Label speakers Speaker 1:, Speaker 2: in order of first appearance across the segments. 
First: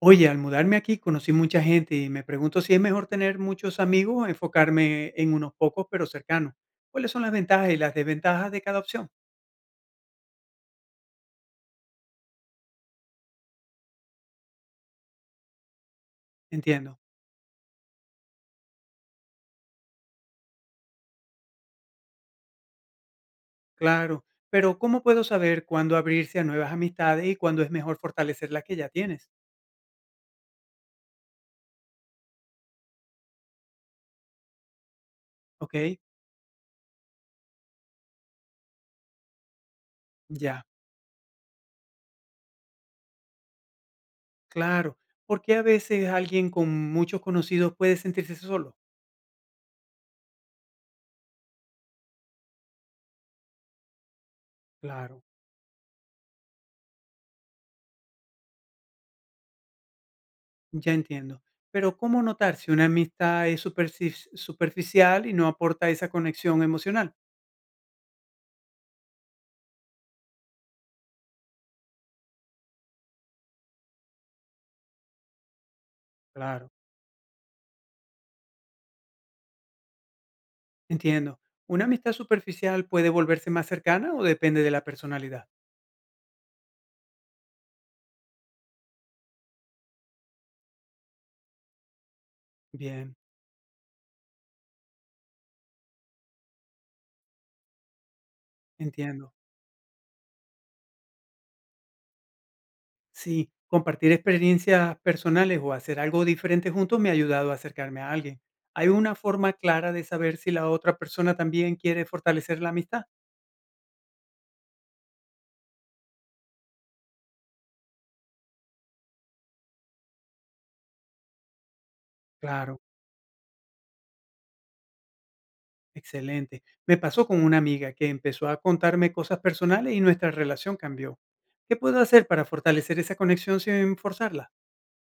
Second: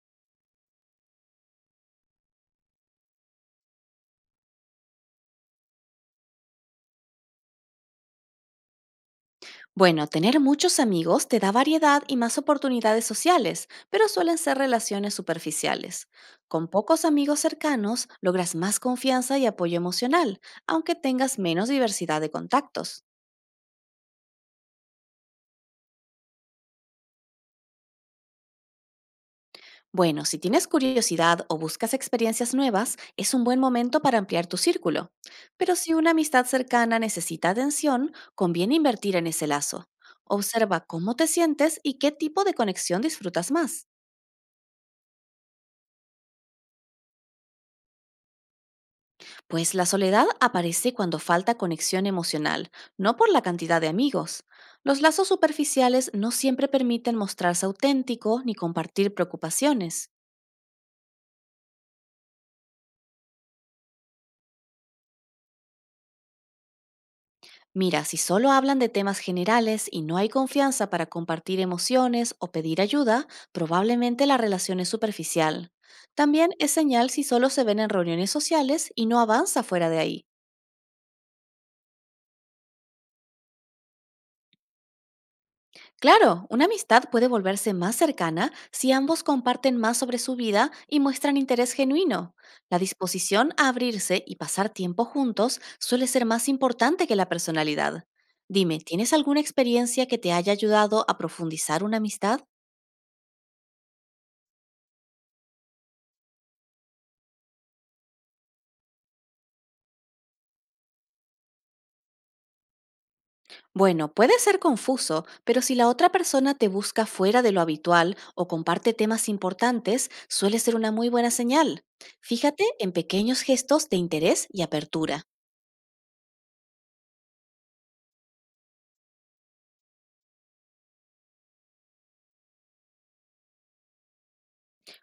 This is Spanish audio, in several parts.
Speaker 1: Oye, al mudarme aquí conocí mucha gente y me pregunto si es mejor tener muchos amigos o enfocarme en unos pocos pero cercanos. ¿Cuáles son las ventajas y las desventajas de cada opción?
Speaker 2: Bueno, tener muchos amigos te da variedad y más oportunidades sociales, pero suelen ser relaciones superficiales. Con
Speaker 1: Entiendo,
Speaker 2: pocos amigos cercanos logras más confianza y apoyo emocional, aunque tengas menos diversidad de contactos.
Speaker 1: claro, pero ¿cómo puedo saber cuándo abrirse a nuevas amistades y cuándo es mejor fortalecer las que ya tienes?
Speaker 2: Bueno, si tienes curiosidad o buscas experiencias nuevas, es un buen momento para ampliar tu círculo. Pero si
Speaker 1: Ok,
Speaker 2: una amistad cercana necesita atención, conviene invertir en ese lazo.
Speaker 1: ya,
Speaker 2: Observa cómo te sientes y qué tipo de conexión disfrutas más.
Speaker 1: claro. ¿Por qué a veces alguien con muchos conocidos puede sentirse solo?
Speaker 2: Pues la soledad aparece cuando falta conexión emocional, no por la cantidad de amigos. Los
Speaker 1: Claro,
Speaker 2: lazos superficiales no siempre permiten mostrarse auténtico ni compartir preocupaciones.
Speaker 1: ya entiendo. Pero ¿cómo notar si una amistad es superficial y no aporta esa conexión emocional?
Speaker 2: Mira, si solo hablan de temas generales y no hay confianza para compartir emociones o pedir ayuda, probablemente la relación es superficial. También es
Speaker 1: Claro.
Speaker 2: señal si solo se ven en reuniones sociales y no avanza fuera de ahí.
Speaker 1: Entiendo. ¿Una amistad superficial puede volverse más cercana o depende de la personalidad?
Speaker 2: Claro, una amistad puede volverse más cercana si ambos comparten más sobre su vida y muestran interés genuino. La
Speaker 1: Bien,
Speaker 2: disposición a abrirse y pasar tiempo juntos suele ser más importante que la personalidad. Dime, ¿tienes
Speaker 1: entiendo.
Speaker 2: alguna experiencia que te haya ayudado a profundizar una amistad?
Speaker 1: Sí, compartir experiencias personales o hacer algo diferente juntos me ha ayudado a acercarme a alguien. ¿Hay una forma clara de saber si la otra persona también quiere fortalecer la amistad?
Speaker 2: Bueno, puede ser confuso, pero si la otra persona te busca fuera de lo habitual o comparte temas importantes, suele ser una muy buena señal. Fíjate
Speaker 1: Claro,
Speaker 2: en pequeños gestos de interés y apertura.
Speaker 1: excelente. Me pasó con una amiga que empezó a contarme cosas personales y nuestra relación cambió. ¿Qué puedo hacer para fortalecer esa conexión sin forzarla?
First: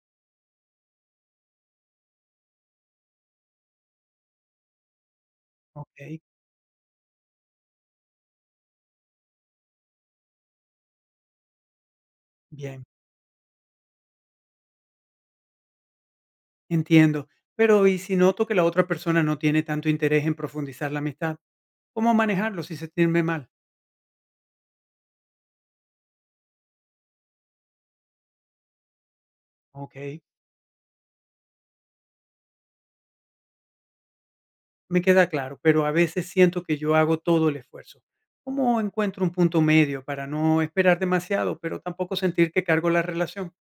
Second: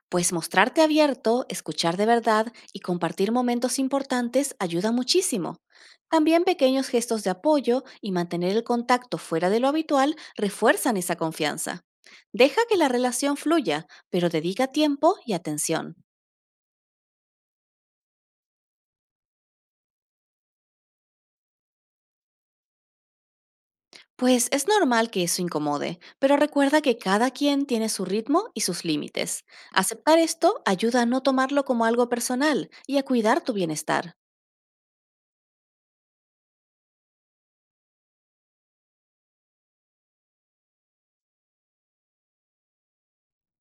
Speaker 2: Pues mostrarte abierto, escuchar de verdad y compartir momentos importantes ayuda muchísimo.
Speaker 1: Ok,
Speaker 2: También pequeños gestos de apoyo y mantener el contacto fuera de lo habitual refuerzan esa confianza. Deja que
Speaker 1: bien.
Speaker 2: la relación fluya, pero dedica tiempo y atención.
Speaker 1: Entiendo. Pero, ¿y si noto que la otra persona no tiene tanto interés en profundizar la amistad? ¿Cómo manejarlo sin sentirme mal?
Speaker 2: Pues es normal que eso incomode, pero recuerda que cada quien tiene su ritmo y sus límites.
Speaker 1: Ok,
Speaker 2: Aceptar esto ayuda a no tomarlo como algo personal y a cuidar tu bienestar.
Speaker 1: me queda claro, pero a veces siento que yo hago todo el esfuerzo. ¿Cómo encuentro un punto medio para no esperar demasiado, pero tampoco sentir que cargo la relación?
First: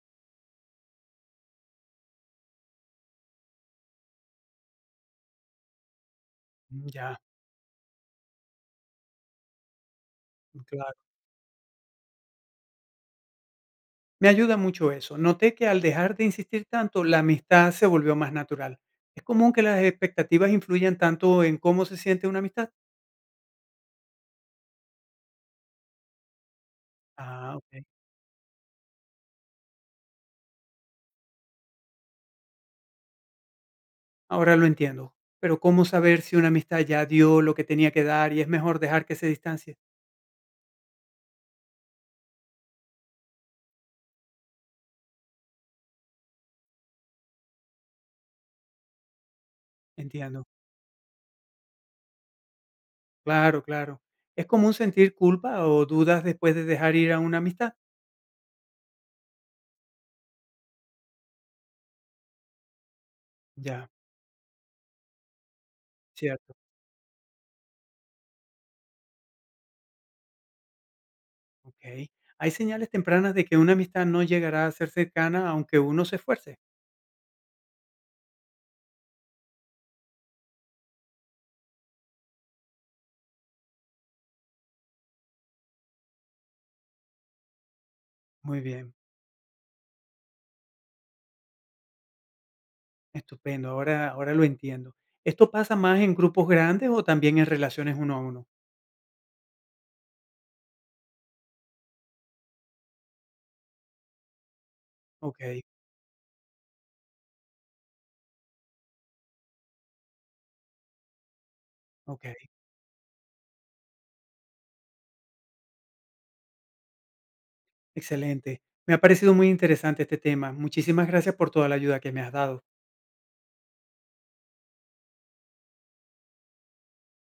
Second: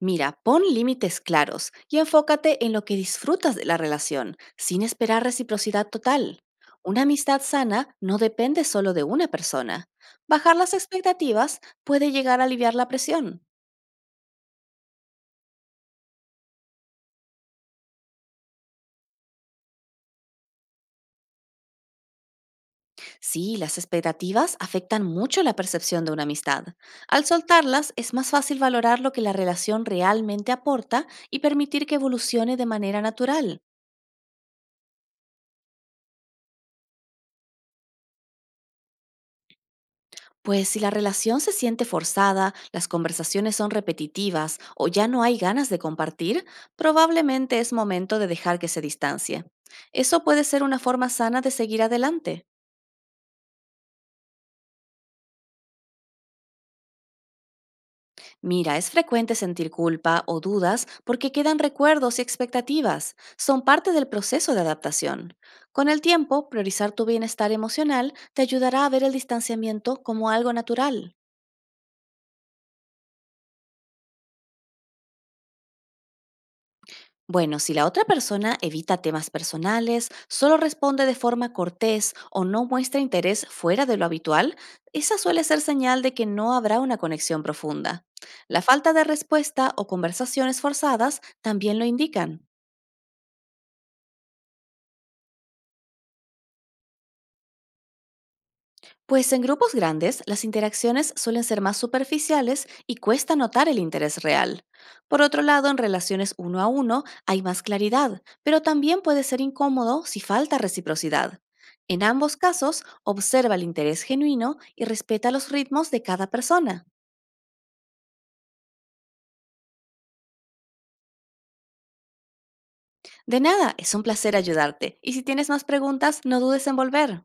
Speaker 2: Mira, pon límites claros y enfócate en lo que disfrutas de la relación, sin esperar reciprocidad total. Una
Speaker 1: Ya,
Speaker 2: amistad sana no depende solo de una persona. Bajar las
Speaker 1: claro.
Speaker 2: expectativas puede llegar a aliviar la presión.
Speaker 1: Me ayuda mucho eso. Noté que al dejar de insistir tanto, la amistad se volvió más natural. ¿Es común que las expectativas influyan tanto en cómo se siente una amistad?
Speaker 2: Sí, las expectativas afectan mucho la percepción de una amistad. Al
Speaker 1: Ah, ok.
Speaker 2: soltarlas es más fácil valorar lo que la relación realmente aporta y permitir que evolucione de manera natural.
Speaker 1: Ahora lo entiendo, pero ¿cómo saber si una amistad ya dio lo que tenía que dar y es mejor dejar que se distancie?
Speaker 2: Pues si la relación se siente forzada, las conversaciones son repetitivas o ya no hay ganas de compartir, probablemente es momento de dejar que se distancie. Eso puede
Speaker 1: Entiendo,
Speaker 2: ser una forma sana de seguir adelante.
Speaker 1: claro, claro. ¿Es común sentir culpa o dudas después de dejar ir a una amistad?
Speaker 2: Mira, es frecuente sentir culpa o dudas porque quedan recuerdos y expectativas. Son
Speaker 1: Ya,
Speaker 2: parte del proceso de adaptación. Con el tiempo,
Speaker 1: cierto,
Speaker 2: priorizar tu bienestar emocional te ayudará a ver el distanciamiento como algo natural.
Speaker 1: ok. ¿Hay señales tempranas de que una amistad no llegará a ser cercana aunque uno se esfuerce?
Speaker 2: Bueno, si la otra persona evita temas personales, solo responde de forma cortés o no muestra interés fuera de lo habitual, esa suele ser señal de que no habrá una conexión profunda. La
Speaker 1: Muy
Speaker 2: falta
Speaker 1: bien,
Speaker 2: de respuesta o conversaciones forzadas también lo indican.
Speaker 1: estupendo, ahora lo entiendo. ¿Esto pasa más en grupos grandes o también en relaciones uno a uno?
Speaker 2: Pues en grupos grandes, las interacciones suelen ser más superficiales y cuesta notar el interés real. Por otro
Speaker 1: Ok,
Speaker 2: lado, en relaciones uno a uno hay más claridad, pero también puede ser incómodo si falta reciprocidad. En
Speaker 1: ok,
Speaker 2: ambos casos, observa el interés genuino y respeta los ritmos de cada persona.
Speaker 1: excelente. Me ha parecido muy interesante este tema. Muchísimas gracias por toda la ayuda que me has dado.
Speaker 2: De nada, es un placer ayudarte, y si tienes más preguntas, no dudes en volver.